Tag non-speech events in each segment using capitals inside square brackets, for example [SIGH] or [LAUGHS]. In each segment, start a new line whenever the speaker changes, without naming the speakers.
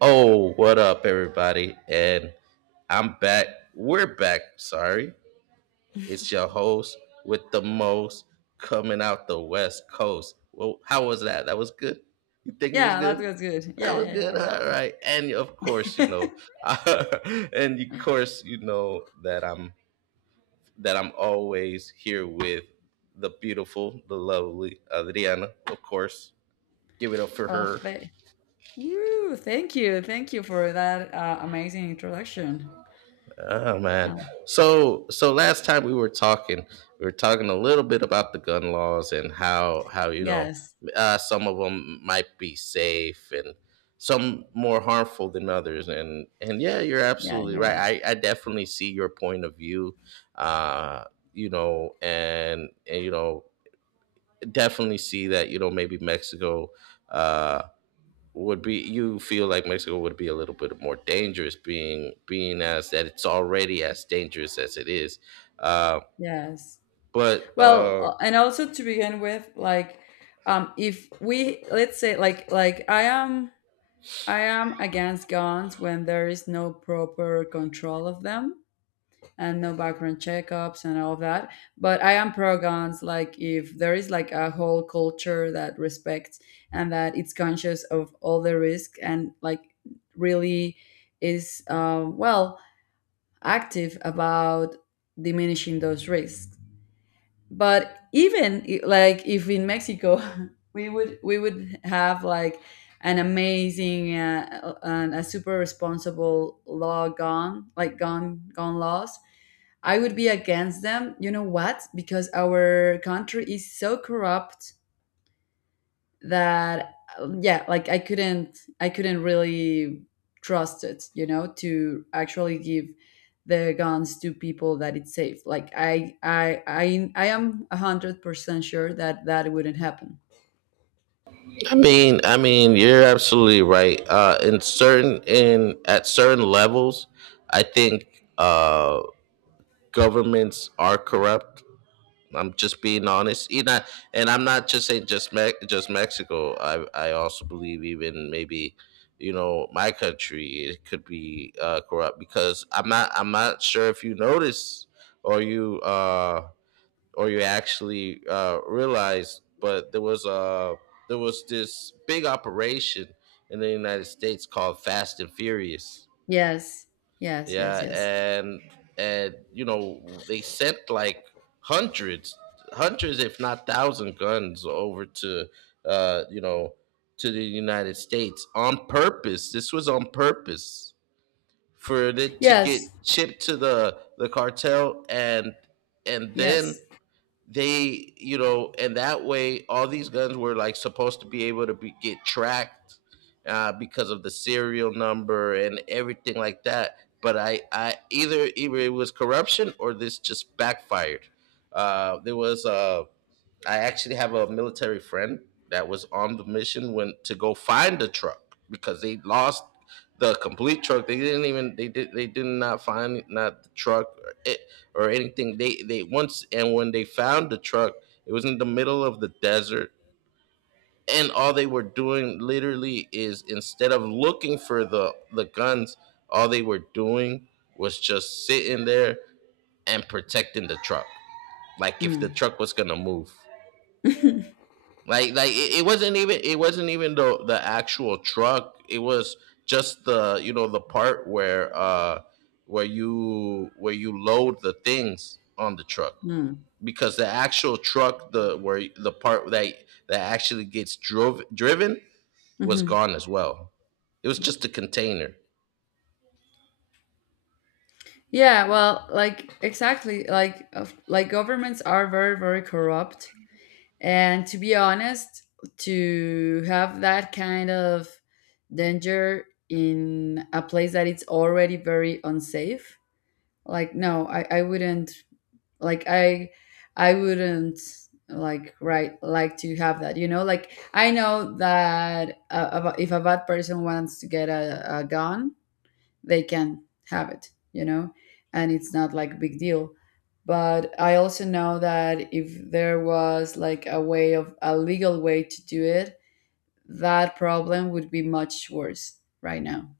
Oh, what up, everybody? And I'm back. We're back. Sorry. It's your host with the most coming out the West Coast. Well, how was that? That was good. You think it was
Yeah, that
good?
was good.
That
Yeah,
was good.
yeah,
All right. And of course, you
yeah.
know, [LAUGHS] and of course, you know that I'm always here with the beautiful, the lovely Adriana. Of course, give it up
[LAUGHS]
for
Oh,
her.
woo, thank you. Thank you for that amazing introduction.
Oh man.
Oh,
So last time we were talking a little bit about the gun laws and how, you know,
yes.
some of them might be safe and some more harmful than others. And yeah, you're
Yeah,
absolutely
you're right.
right. I definitely see your point of view. Uh, you know, and you know, definitely see that, you know, maybe Mexico. Uh, would be, you feel like Mexico would be a little bit more dangerous, being as that it's already as dangerous as it is. Uh,
Yes.
but
Well, and also to begin with, like, if we, let's say, like I am against guns when there is no proper control of them, and no background checkups and all of that. But I am pro guns. Like, if there is like a whole culture that respects and that it's conscious of all the risk and like really is, well, active about diminishing those risks. But like, if in Mexico [LAUGHS] we would have like an amazing and a super responsible law gone like gone gone laws, I would be against them, you know what, because our country is so corrupt that yeah, like I couldn't really trust it, you know, to actually give the guns to people that it's safe. Like I am 100% sure that that wouldn't happen.
I mean, you're absolutely right. In certain in at certain levels, I think, uh, governments are corrupt. I'm just being honest. You know, and I'm not just saying just just Mexico. I also believe, even maybe, you know, my country, it could be corrupt, because I'm not sure if you notice or you, or you actually realize, but there was, there was this big operation in the United States called Fast and Furious.
Yes, yes, yes,
Yeah,
yes,
and you know, they sent like hundreds, hundreds if not thousand guns over to, you know, to the United States on purpose. This was on purpose for it to get
yes,
shipped to the cartel, and then
yes.
they, you know, and that way all these guns were like supposed to be able to be, get tracked, because of the serial number and everything like that, but I either it was corruption or this just backfired. There was a, I actually have a military friend that was on the mission when to go find the truck because they lost the complete truck. They didn't even, they did not find not the truck or, it, or anything. They once, and when they found the truck, it was in the middle of the desert, and all they were doing literally is, instead of looking for the guns, all they were doing was just sitting there and protecting the truck, like if the
mm.
truck was gonna move.
[LAUGHS]
Like it, it wasn't even the actual truck. It was just the, you know, the part where you, where you load the things on the truck,
Mm.
because the actual truck, the where the part that that actually gets drove driven was
hmm
gone as well. It was just a container.
Yeah, well, like exactly, like like governments are very, very corrupt. And to be honest, to have that kind of danger in a place that it's already very unsafe, like no, I wouldn't, like I wouldn't, like right, like to have that, you know. Like I know that if a bad person wants to get a gun, they can have it, you know, and it's not like a big deal. But I also know that if there was like a way, of a legal way to do it, that problem would be much worse right now.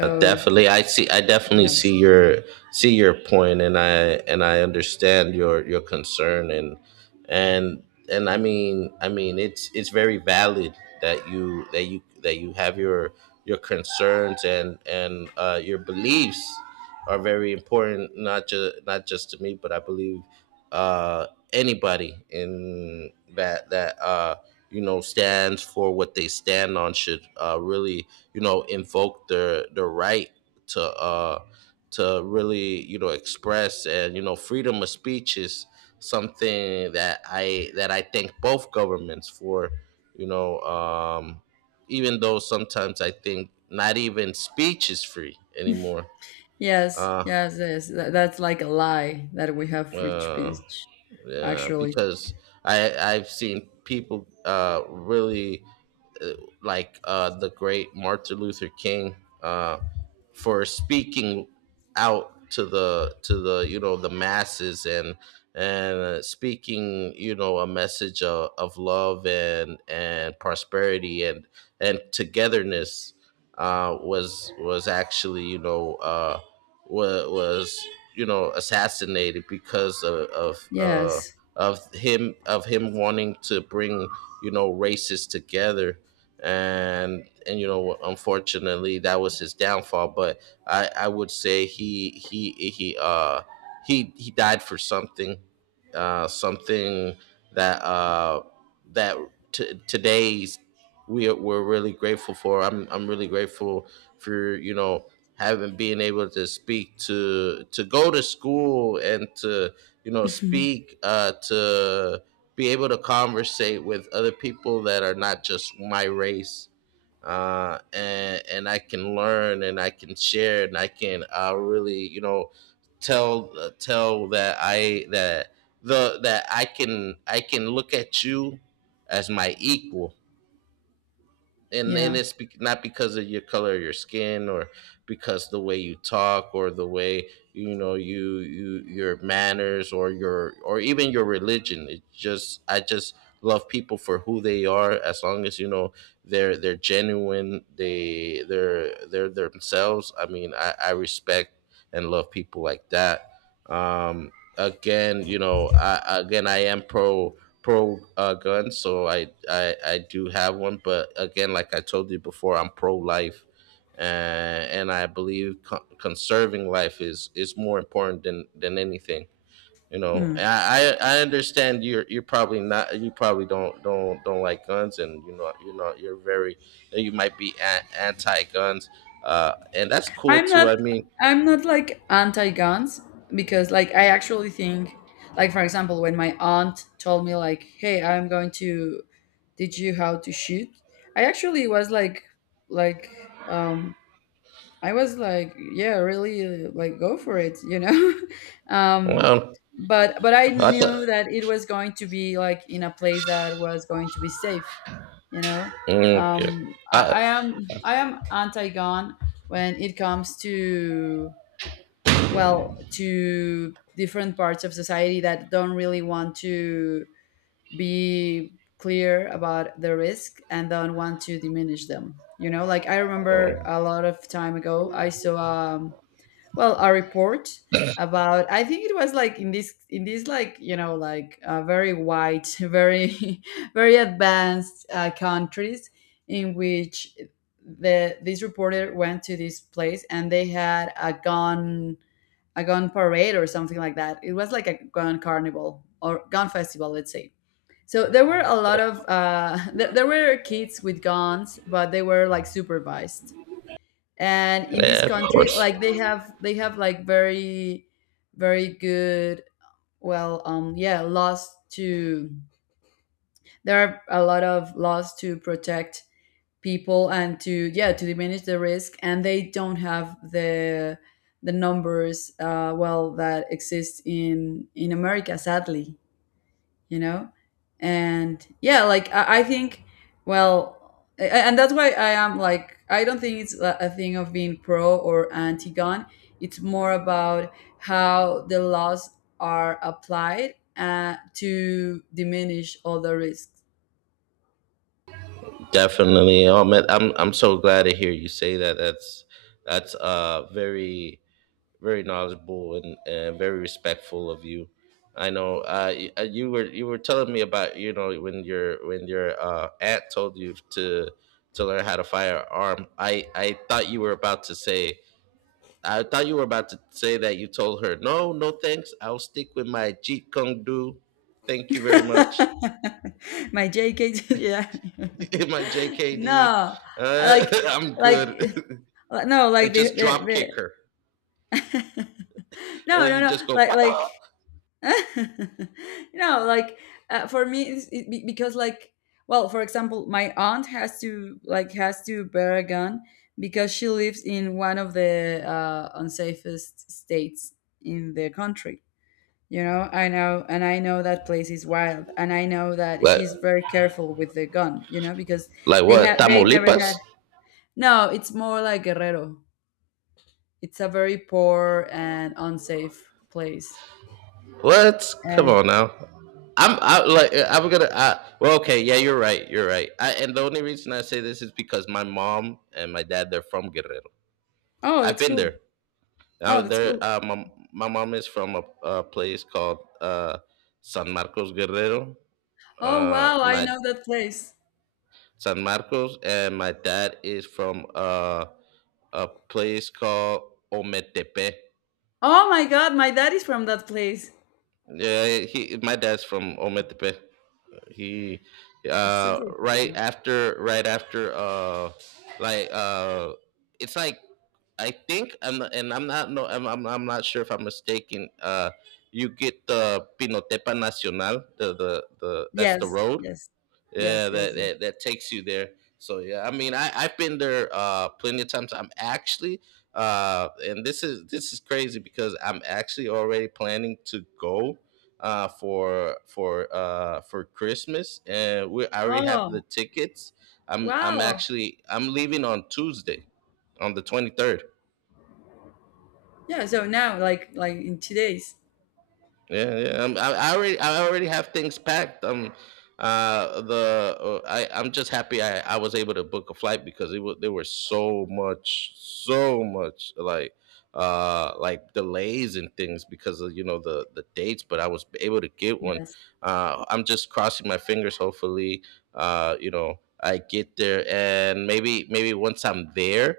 Definitely, I definitely
yes,
see your, see your point, and I understand your concern, and I mean, it's very valid that you have your concerns, and your beliefs are very important, not just to me, but I believe uh anybody in that, you know, stands for what they stand on should really, you know, invoke their, the right to uh to really, you know, express, and you know, freedom of speech is something that I thank both governments for, you know. Even though sometimes I think not even speech is free anymore.
yes,
uh,
yes, yes. That, that's like a lie, that we have free
uh
speech,
Yeah,
actually.
because I I've seen people, really, uh, like, the great Martin Luther King, uh for speaking out to the you know, the masses, and speaking, you know, a message of love and prosperity, and togetherness, was actually, you know, was you know, assassinated because of,
Yes.
of him, wanting to bring, you know, races together. And, you know, unfortunately, that was his downfall, but I would say he, he died for something, something that, that, today's we're really grateful for. I'm really grateful for, you know, having, being able to speak, to go to school, and to, you know,
[LAUGHS]
speak, to be able to conversate with other people that are not just my race, and I can learn, and I can share, and I can, really, you know, tell, tell that I that the that I can, I can look at you as my equal. And
Yeah.
it's not because of your color of your skin, or because the way you talk, or the way, you know, your manners, or your, or even your religion. It's just, I just love people for who they are. As long as, you know, they're genuine they they're themselves, I respect and love people like that. um Again, you know, I, again, I am pro, gun, so I, I do have one. But again, like I told you before, I'm pro life, and I believe conserving life is more important than anything. You know,
Hmm.
I, I understand you're probably not you probably don't like guns, and you know, you're very, you might be anti guns, and that's cool
I'm
too.
not
I mean,
I'm not like anti-guns, because like I actually think, like for example, when my aunt told me like, hey, I'm going to teach you how to shoot, I actually was like, like um I was like, yeah, really, like go for it, you know. [LAUGHS] um,
well,
but I
I thought
knew that it was going to be like in a place that was going to be safe, you know.
okay, I,
I am anti-gun when it comes to, well, to different parts of society that don't really want to be clear about the risk and don't want to diminish them. You know, like I remember
oh,
a lot of time ago, I saw well, a report about, I think it was like in this like, you know, like very white, [LAUGHS] very [LAUGHS] very advanced countries in which the this reporter went to this place, and they had a gun parade or something like that. It was like a gun carnival or gun festival, let's say. So there were a lot of [LAUGHS] there were kids with guns, but they were like supervised. And in this
yeah, of
country,
course.
like they have like very very good, well, yeah, laws to there are a lot of laws to protect people and to, yeah, to diminish the risk. And they don't have the numbers well, that exist in America, sadly, you know. And yeah, like I think, well, and that's why I am like, I don't think it's a thing of being pro or anti gun. It's more about how the laws are applied, to diminish all the risks.
Definitely. Oh man, I'm so glad to hear you say that. That's very very knowledgeable, and very respectful of you. I know you were, you were telling me about, you know, when your, when your aunt told you to learn how to firearm. I thought you were about to say that you told her, no, no thanks, I'll stick with my Jeet Kune Do. Thank you very much.
[LAUGHS] My JK. [LAUGHS] Yeah.
[LAUGHS] my
[LAUGHS]
JKD.
No,
Uh,
like
[LAUGHS] I'm
like,
good. [LAUGHS]
no, like
and just drop kick her.
the [LAUGHS]
And
no,
then
no,
you
no,
just go,
like
what?
like [LAUGHS] you know, like for me because like, well, for example, my aunt has to like has to bear a gun, because she lives in one of the unsafest states in the country, you know. I know, and I know that place is wild, and I know that
Like,
she's very careful with the gun, you know, because
like
they
what?
have they never
Tamaulipas?
had no, it's more like Guerrero. It's a very poor and unsafe place.
What? Come
uh,
on now. I'm I, like I'm gonna I, well okay yeah, you're right, I, and the only reason I say this is because my mom and my dad, they're from Guerrero.
oh,
I've
that's
been there.
cool.
Now
Oh, that's
there,
cool.
my mom is from a place called, San Marcos Guerrero,
Oh wow, I
my
know that place.
San Marcos. And my dad is from, a place called Ometepe.
Oh my God, my dad is from that place.
Yeah, he, my dad's from Ometepe. He,
It's super
right
cool.
after, like uh it's like, I think I'm not, I'm not sure if I'm mistaken. You get the Pinotepa Nacional, the, that's
Yes,
the road.
yes, yes,
Yeah,
yes,
that,
yes.
that takes you there. So yeah, I mean, I I've been there plenty of times. I'm actually, and this is, this is crazy, because I'm actually already planning to go, for Christmas, and we, I already have
Oh
the tickets. I'm
wow.
actually, I'm leaving on Tuesday, on the 23rd.
Yeah. So now, like in 2 days.
Yeah, yeah. I, I already have things packed. The I, I'm just happy I was able to book a flight, because it was, there were so much, so much like, delays and things because of, you know, the dates. But I was able to get one.
Yes.
I'm just crossing my fingers. Hopefully, you know, I get there, and maybe, once I'm there,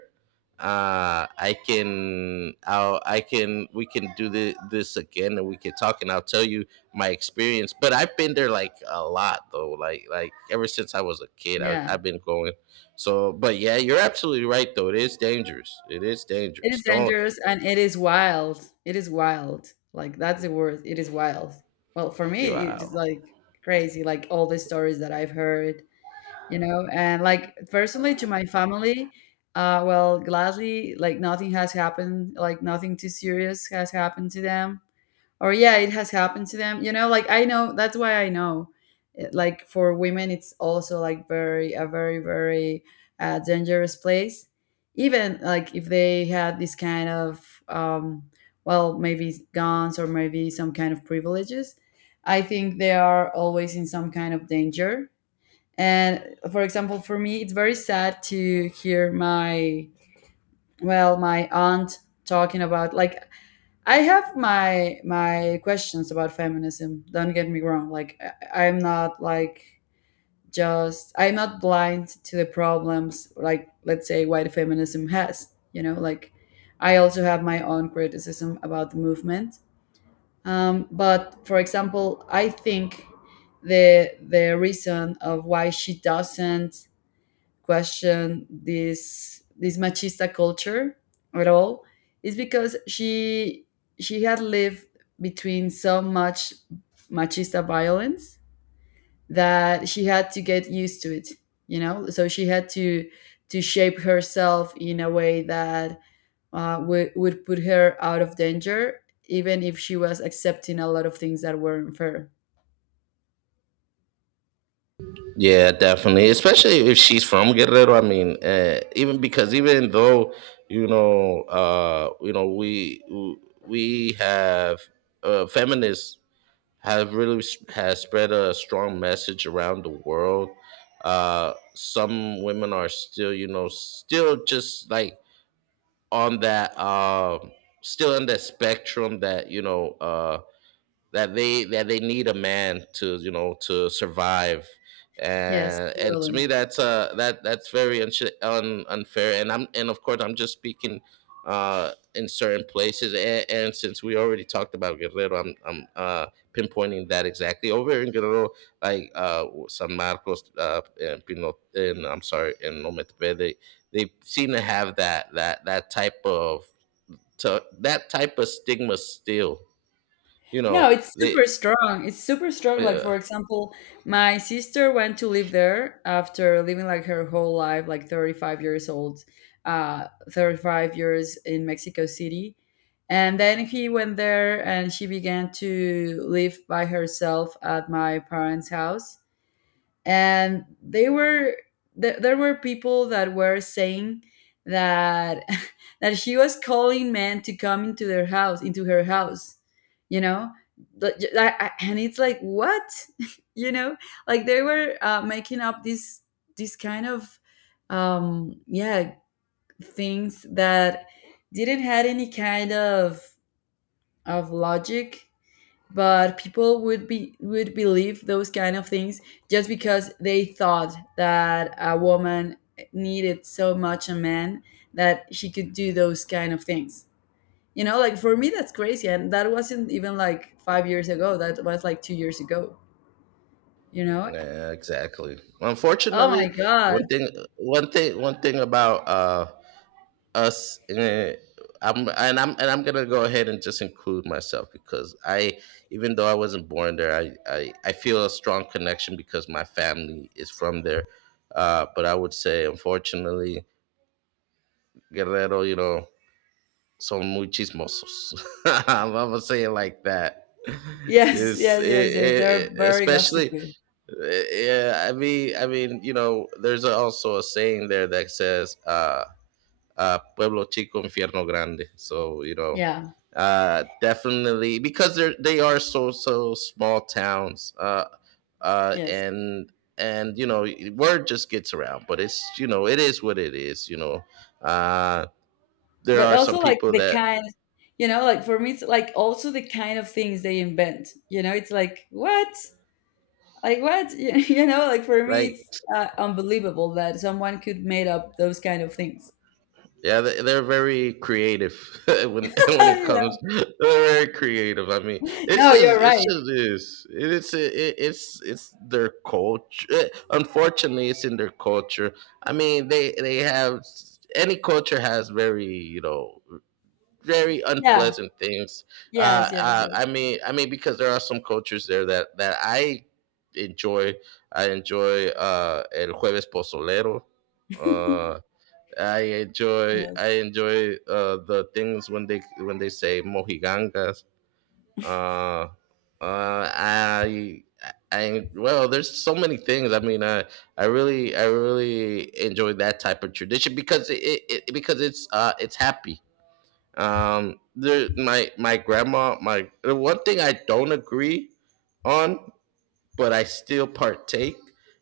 I can, we can do this again, and we can talk, and I'll tell you my experience. But I've been there like a lot, though, like ever since I was a kid,
Yeah.
I've been going. So but yeah, you're absolutely right, though, it is dangerous,
It is
don't.
dangerous, and it is wild. It is wild. Like that's the word. It is wild. Well, for me,
Wow.
it's like crazy. Like all the stories that I've heard, you know, and like personally to my family, well, gladly, like nothing has happened, like nothing too serious has happened to them. Or yeah, it has happened to them, you know. Like I know, that's why I know. It- like for women, it's also like very, a very very dangerous place. Even like if they had this kind of um well, maybe guns or maybe some kind of privileges, I think they are always in some kind of danger. And for example, for me, it's very sad to hear my, well, my aunt talking about, like, I have my my questions about feminism. Don't get me wrong. Like I'm not like, just, I'm not blind to the problems, like, let's say white feminism has. You know, like I also have my own criticism about the movement. But for example, I think the reason of why she doesn't question this machista culture at all is because she had lived between so much machista violence that she had to get used to it, you know, so she had to shape herself in a way that would put her out of danger, even if she was accepting a lot of things that were unfair.
Yeah, definitely, especially if she's from Guerrero. I mean, even, because even though, you know, we have feminists have really has spread a strong message around the world. Some women are still, you know, still just like on that, still on that spectrum that, you know, that they, need a man to, you know, to survive.
Yes,
And to me,
totally.
that's that that's very unfair. And I'm, and of course, I'm just speaking in certain places, and since we already talked about Guerrero, I'm pinpointing that exactly over in Guerrero, like, San Marcos, and Pino, and I'm sorry, in Ometpe, they seem to have that type of that type of stigma still, you
No,
know,
it's
they,
super strong. It's super strong. Like
yeah,
for example, my sister went to live there after living like her whole life, like 35 years old, 35 years in Mexico City. And then he went there, and she began to live by herself at my parents' house. And they were there were people that were saying that [LAUGHS] that she was calling men to come into her house, you know. But and it's like, what? [LAUGHS] You know, like they were making up this kind of yeah, things that didn't had any kind of logic. But people would be would believe those kind of things, just because they thought that a woman needed so much a man, that she could do those kind of things, you know. Like for me, that's crazy, and that wasn't even like 5 years ago. That was like 2 years ago, you know.
yeah, exactly.
Oh my
Unfortunately,
God.
one thing, one thing about us, I'm gonna go ahead and just include myself because, even though I wasn't born there, I feel a strong connection because my family is from there. But I would say, unfortunately, Guerrero, son muy chismosos. [LAUGHS] I'm gonna say it like that.
Yes,
It's
yes,
it,
yes, yes,
it,
they're
it-
very
Especially,
gossipy.
yeah. I mean, there's also a saying there that says, "Pueblo chico, infierno grande." So
Yeah,
definitely, because they are so small towns, uh,
yes.
and and word just gets around. But it's, it is what it is. Uh, there
But
are some
also like
people
the
that,
kind, you know, like for me, it's like also the kind of things they invent. You know, it's like, what? Like what? [LAUGHS] Know, like for me
like,
it's unbelievable that someone could made up those kind of things.
yeah, they're very creative [LAUGHS]
[LAUGHS]
when [LAUGHS] when it
Yeah.
comes. They're very creative. I mean, it's
No, you're
just it's
right.
just this. It's it, it's their culture. Unfortunately, it's in their culture. I mean, they have any culture has very, very
Yeah,
unpleasant things.
yes, yes, yes.
I mean, I mean, because there are some cultures there that I enjoy. I enjoy el jueves pozolero. Uh,
[LAUGHS]
I enjoy
Yes,
I enjoy the things when they say mojigangas. Uh, uh, I I Well, there's so many things. I mean, I really enjoy that type of tradition because it's happy. There, my my grandma my The one thing I don't agree on, but I still partake,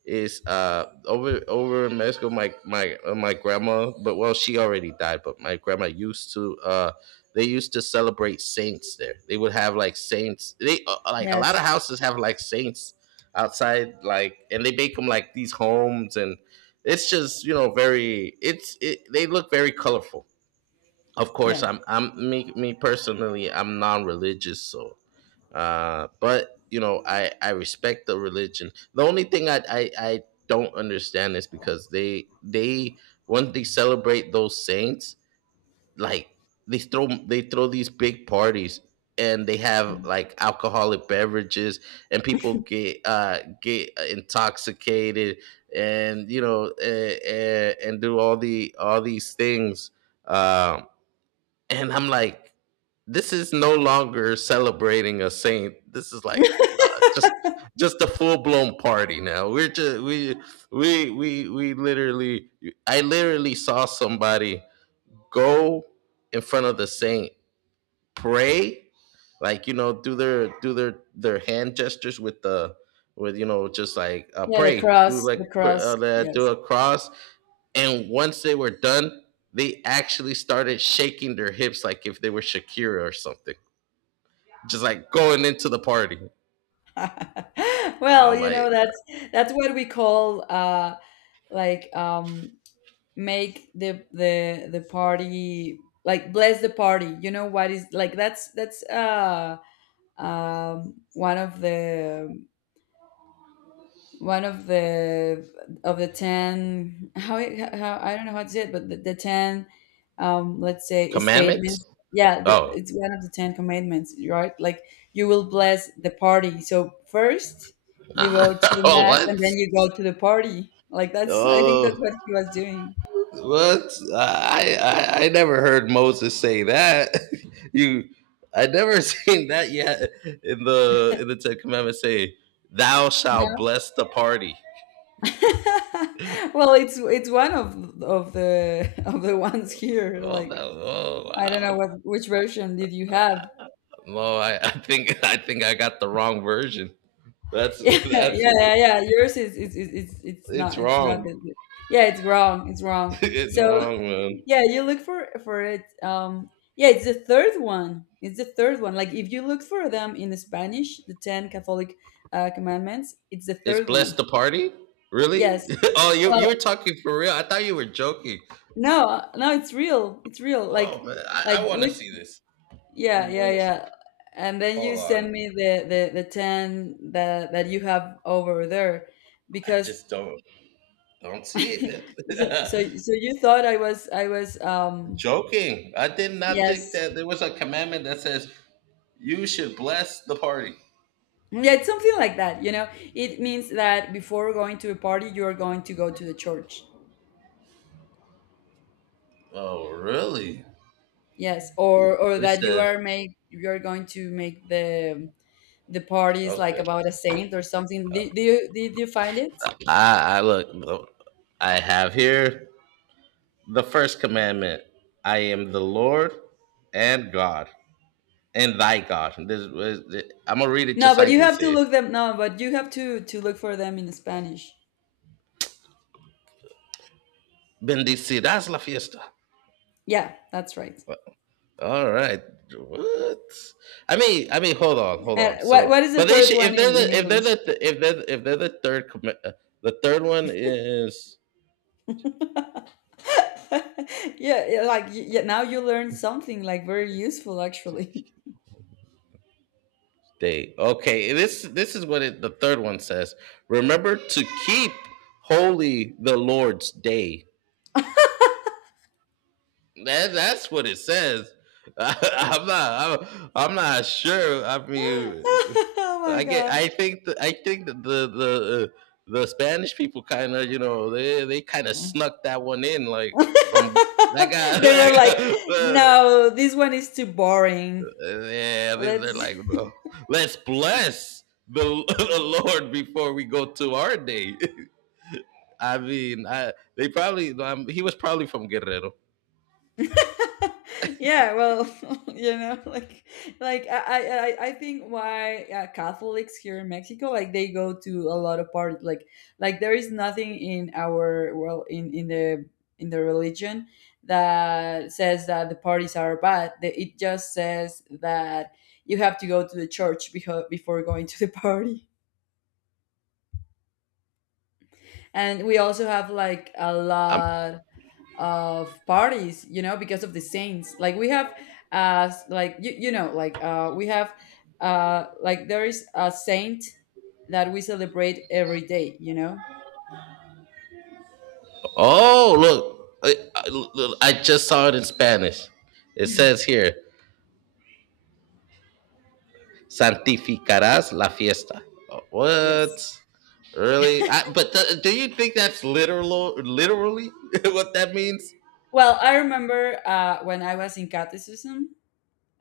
is over in Mexico. My grandma— but well, she already died— but my grandma used to, they used to celebrate saints there. They would have like saints. They, like, a lot
yes.
of houses have like saints outside, like, and they make them like these homes, and it's just you know very it's it, they look very colorful. Of
Yeah.
course, I'm me me personally, I'm non-religious. So, but, I respect the religion. The only thing I don't understand is, because they once they celebrate those saints, like, they throw these big parties, and they have, like, alcoholic beverages, and people get intoxicated, and and do all these things. um and I'm like, this is no longer celebrating a saint. This is like,
[LAUGHS]
just just a full blown party now. We're just we literally I literally saw somebody go in front of the saint, pray, like, do their hand gestures with, you know just like
Yeah, the
pray,
cross, the cross,
do
yes.
a cross, and once they were done, they actually started shaking their hips like if they were Shakira or something, just like going into the party.
[LAUGHS] Well,
I'm
you
like,
know, that's what we call like, make the party, like bless the party, you know, what is, like, that's one of the one of the of the 10, how, I don't know how to say it, but the 10, let's say,
commandments?
statements. Yeah,
Oh,
it's one of the 10 commandments, right? Like you will bless the party, so first you go to
[LAUGHS]
the
oh,
mass,
what?
and then you go to the party. Like that's, I think that's
Oh,
what he was doing.
what? I never heard Moses say that. [LAUGHS] you, I never [LAUGHS] seen that yet in the Ten Commandments. Say, "Thou shalt
No.
bless the party."
[LAUGHS] Well, it's one of the [LAUGHS] of the ones here,
Oh, that,
like,
oh,
I don't know
wow.
what, which version did you have?
No, I think [LAUGHS] I think I got the wrong version. That's
Yeah,
[LAUGHS]
[LAUGHS] yeah,
that's
yeah, yeah. Yours is, it's
it's
not, it's not
wrong.
the-
[LAUGHS]
yeah, it's wrong. It's wrong.
It's
So,
wrong, man.
[LAUGHS] yeah, you look for it. Um, yeah, it's the third one. It's the third one. Like if you look for them in Spanish, the ten Catholic commandments, it's the
It's
third
bless
one.
the party. Really?
Yes.
[LAUGHS] Oh, you were
Well,
talking for real. I thought you were joking.
no, no, it's real. It's real. Like
Oh, man, I,
like
I want to
look,
see this. I
yeah, yeah,
want to
yeah. And then you
Hold
send me
on.
the 10 that that you have over there,
I
because
just don't see it,
[LAUGHS] So,
man.
you thought I was,
[LAUGHS] Joking. I did not think
yes,
that there was a commandment that says you should bless the party.
yeah, it's something like that. You know, it means that before going to a party, you are going to go to the church.
Oh, really?
Yes, or
It
that you
says
are make, you are going to make the parties like
Okay.
about a saint or something. Do, do you, did you find it?
I look. I have here: the first commandment, "I am the Lord and God, and thy God." I'm going to read it
No,
just
but
like
you
they
have to
say.
look them. No, but you have to look for them in Spanish.
Bendecidas la fiesta.
Yeah, that's right.
All right. What? I mean, hold on, hold
And
on.
what
So,
what is the
but they
third
should,
one
if they're
in
the if they're
English?
the if they're the third commit the third one is,
[LAUGHS] Yeah, yeah, now you learned something like very useful, actually.
day. Okay. This is what the third one says. Remember to keep holy the Lord's day. That's what it says. [LAUGHS] I am not. I'm not sure. I
[LAUGHS]
mean,
Oh my
I get.
God.
I think. I think that the the Spanish people kind of, they kind of snuck that one in, like, from that
[LAUGHS]
guy. [LAUGHS]
They were like,
That guy,
"No, this one is too boring.
yeah, they're
Let's—"
like, no, let's bless the, [LAUGHS] the Lord before we go to our day. [LAUGHS] I mean, I they probably. He was probably from Guerrero.
[LAUGHS] Yeah, well. [LAUGHS] you know like I think, why Catholics here in Mexico, like, they go to a lot of parties. Like there is nothing in our, well, in the religion that says that the parties are bad. It just says that you have to go to the church before going to the [LAUGHS] party. And we also have like a lot of parties because of the saints. Like, we have like we have like, there is a saint that we celebrate every day.
Oh, look. Look, I just saw it in Spanish. It says here, santificarás la fiesta. Oh, what?
Yes.
Really? But, do you think that's literal, literally [LAUGHS] what that means?
Well, I remember, when I was in catechism,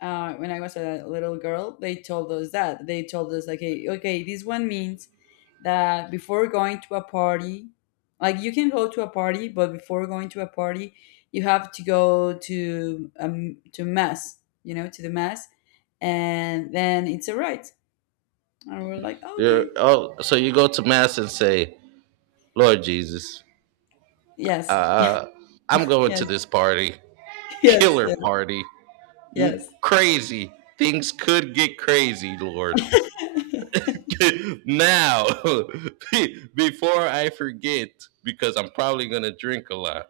when I was a little girl, they told us that. They told us, like, hey, okay, this one means that before going to a party, like, you can go to a party, but before going to a party, you have to go to to mass, to the mass, and then it's a right. And we're like, "Oh, okay,
Oh, so you go to mass and say, Lord Jesus,
yes,
uh, I'm going to
yes."
this party,
[LAUGHS] Yes,
killer
yes,
party,
yes.
crazy. Things could get crazy, Lord. [LAUGHS] Now, [LAUGHS] before I forget, because I'm probably gonna drink a lot.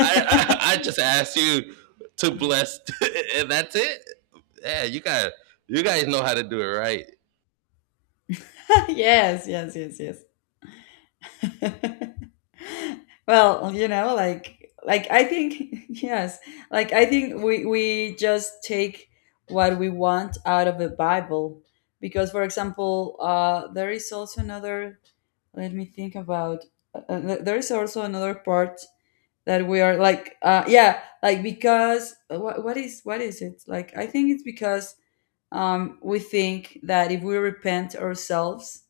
I I, I just ask you to bless, [LAUGHS] and that's it. Yeah, you guys know how to do it right.
Yes, yes, yes, yes. [LAUGHS] Well, I think. [LAUGHS] Yes, like I think we just take what we want out of the Bible, because for example, there is also another. Let me think about there is also another part that we are like, yeah, like, because, what, what is it, like, I think it's because we think that if we repent ourselves,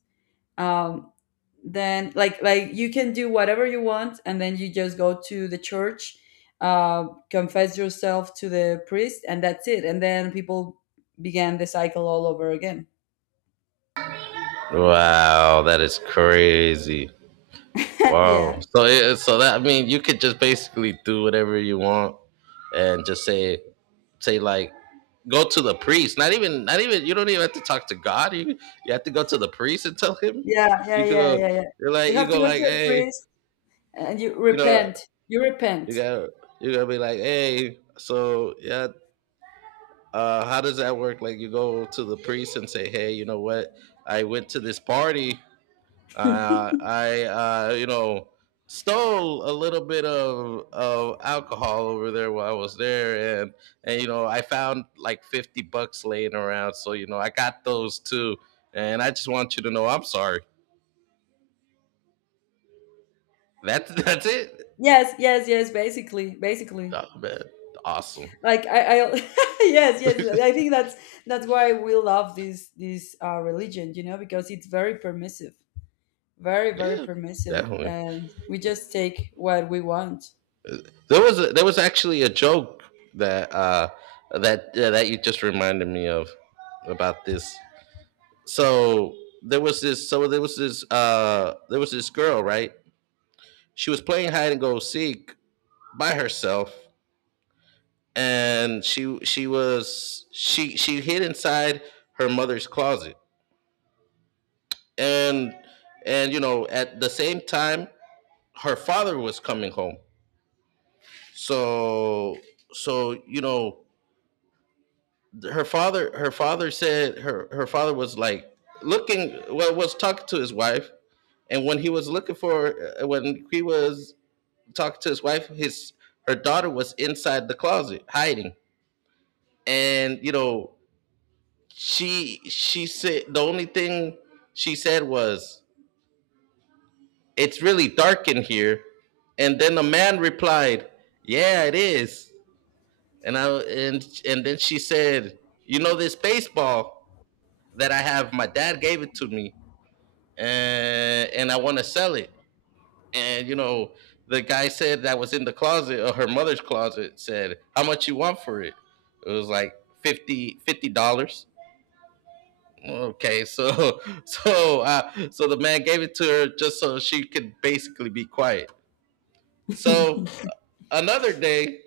um, then like you can do whatever you want, and then you just go to the church, uh, confess yourself to the priest, and that's it, and then people began the cycle all over again.
Wow, that is crazy.
Yeah,
Wow. So that, I mean, you could just basically do whatever you want, and just say, like, go to the priest. Not even— you don't even have to talk to God. You have to go to the priest and tell him.
yeah, yeah,
You
yeah,
go
yeah, yeah, you
you
have to
go,
go to
like,
a
hey,
priest and you
you know
repent. You repent.
you gotta you gotta be like, hey, so, yeah, how does that work? Like, you go to the priest and say, hey, you know what, I went to this party. I, stole a little bit of alcohol over there while I was there, and, I found like $50 laying around, so, I got those too. And I just want you to know, I'm sorry. That's [LAUGHS] that's it.
Yes, yes, yes, basically, basically,
Oh, man, awesome.
like I. [LAUGHS] Yes, yes, I think that's why we love this religion, because it's very permissive. Very, very
Yeah,
permissive,
definitely.
and we just take what we want.
There was actually a joke that uh that you just reminded me of, about this. So there was this. So there was this. There was this girl, right? She was playing hide and go seek by herself, and she was she hid inside her mother's closet, and at the same time her father was coming home. So so, her father, said, her father was like looking— well, was talking to his wife— and when he was talking to his wife, His her daughter was inside the closet hiding, and, she said, the only thing she said was, it's really dark in here, and then the man replied, "Yeah, it is." And I And then she said, "You know, this baseball that I have, my dad gave it to me, and I want to sell it." And, the guy said— that was in the closet, or her mother's closet— said, how much you want for it? It was like 50 dollars. Okay. [LAUGHS] So the man gave it to her, just so she could basically be quiet. So, another day,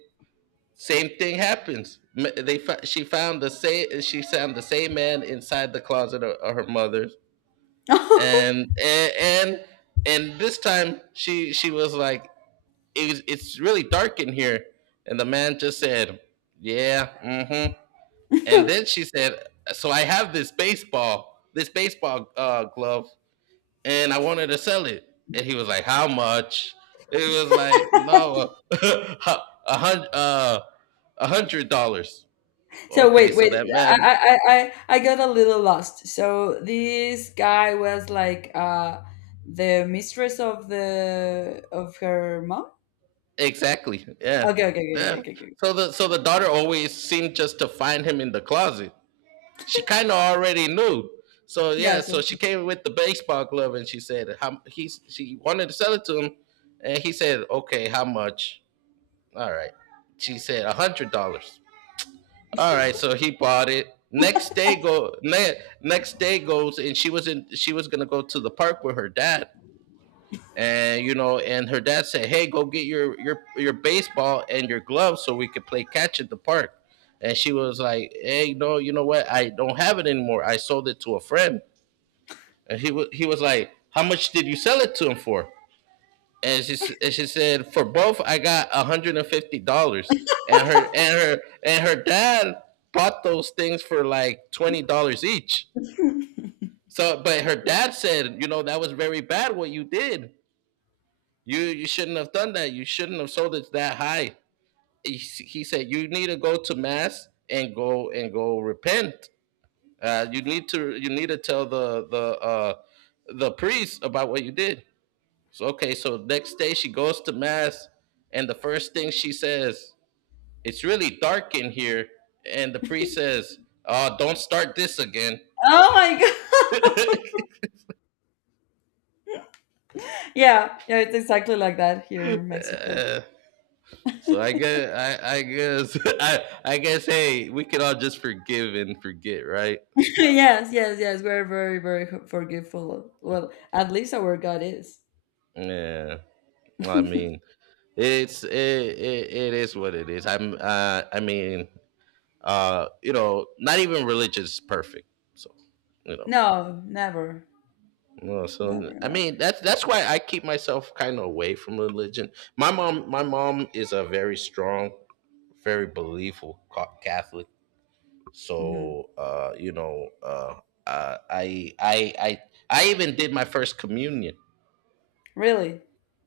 same thing happens. They She found the same man inside the closet of her mother's,
[LAUGHS]
and this time she was like, it's really dark in here. And the man just said, yeah, mm-hmm. And then she said, so I have this baseball, glove, and I wanted to sell it. And he was like, how much? It was like, no, [LAUGHS] a hundred, uh, $100.
So,
Okay,
wait,
so
wait. I got a little lost. So this guy was like, the mistress of the of her mom?
exactly, yeah,
Okay, okay, okay, okay,
yeah.
okay. Okay.
So the daughter always seemed just to find him in the closet. She kind of already knew. So,
Yeah,
yeah,
so—
so she came with the baseball glove and she said how he she wanted to sell it to him, and he said, "Okay, how much?" All right, she said $100. All right, so he bought it. Next day goes, and she was gonna go to the park with her dad, and, and her dad said, hey, go get your baseball and your gloves so we could play catch at the park. And she was like, hey, no, you know what, I don't have it anymore, I sold it to a friend. And he was like, how much did you sell it to him for? And she, and she said, for both I got $150. And her dad bought those things for like $20 each.
[LAUGHS]
So, but her dad said, that was very bad what you did. You shouldn't have done that. You shouldn't have sold it that high. He said, you need to go to mass and go repent. You need to tell the priest about what you did. So, okay, so next day she goes to mass, and the first thing she says, "It's really dark in here," and the priest says, "Oh, don't start this again."
Oh my God.
[LAUGHS]
Yeah, yeah, it's exactly like that here in Mexico.
Uh, so I guess [LAUGHS] I guess, hey, we can all just forgive and forget, right?
[LAUGHS] Yes, yes, yes, we're very, very forgiveful. Well, at least our God is.
Yeah, I mean, it is what it is. I mean, not even religious is perfect. So, you know,
No, never,
no. So
never,
I
never.
mean, that's why I keep myself kind of away from religion. My mom is a very strong, very believeful Catholic.
Mhm.
So, uh, I I I I even did my first communion.
Really?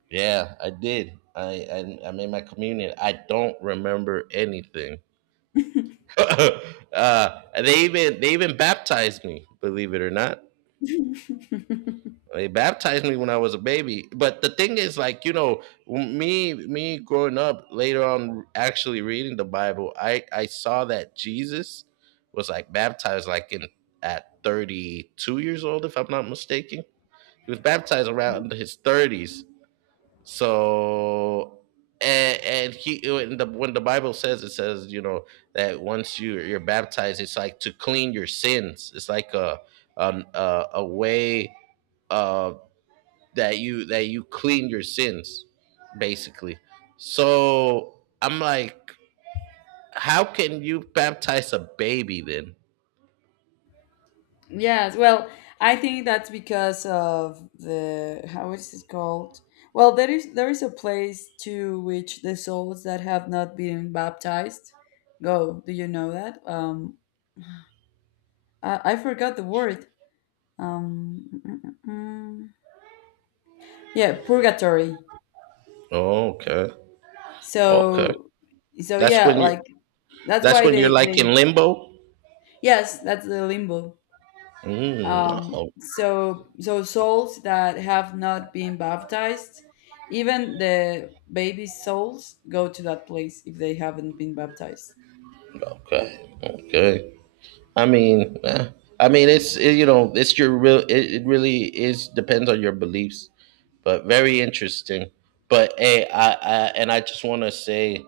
Yeah, I did. I made my communion. I don't remember anything. [LAUGHS] They even baptized me. Believe it or not,
[LAUGHS]
they baptized me when I was a baby. But the thing is, like, me growing up later on, actually reading the Bible, I saw that Jesus was, like, baptized, like, in at 32 years old, if I'm not mistaken. He was baptized around his 30s. So, and he when the Bible says, it says that once you're baptized, it's like to clean your sins. It's like a, a way, uh, that you clean your sins, basically. So I'm like, how can you baptize a baby then?
Yes. Well, I think that's because of the how is it called? Well, there is a place to which the souls that have not been baptized go. Do you know that? I forgot the word. Um, mm, mm, mm. Yeah, purgatory.
Oh, okay, okay.
So, so,
That's
yeah,
when you
like,
are
that's
that's
why
when you're
they
like
they
in limbo.
Yes, that's the limbo.
Mm, oh,
So souls that have not been baptized, even the baby souls, go to that place if they haven't been baptized.
okay, okay. I mean. Eh. I mean, it's your real. It really is, depends on your beliefs, but very interesting. But hey, I just want to say,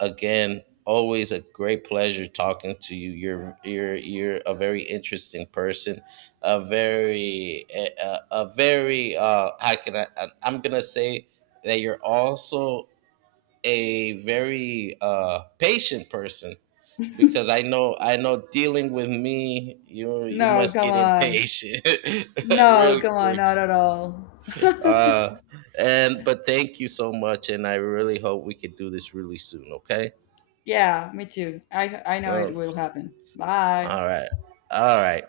again, always a great pleasure talking to you. You're a very interesting person, a very, how can I- I'm gonna say, that you're also a very patient person, because I know, dealing with me, you
No,
must
come
get
on.
impatient [LAUGHS]
No,
really
come on,
quick.
not at all. [LAUGHS]
Uh, and, but thank you so much, and I really hope we could do this really soon. Okay.
Yeah, me too. I know it
Oh,
will happen. Bye.
all right. All right.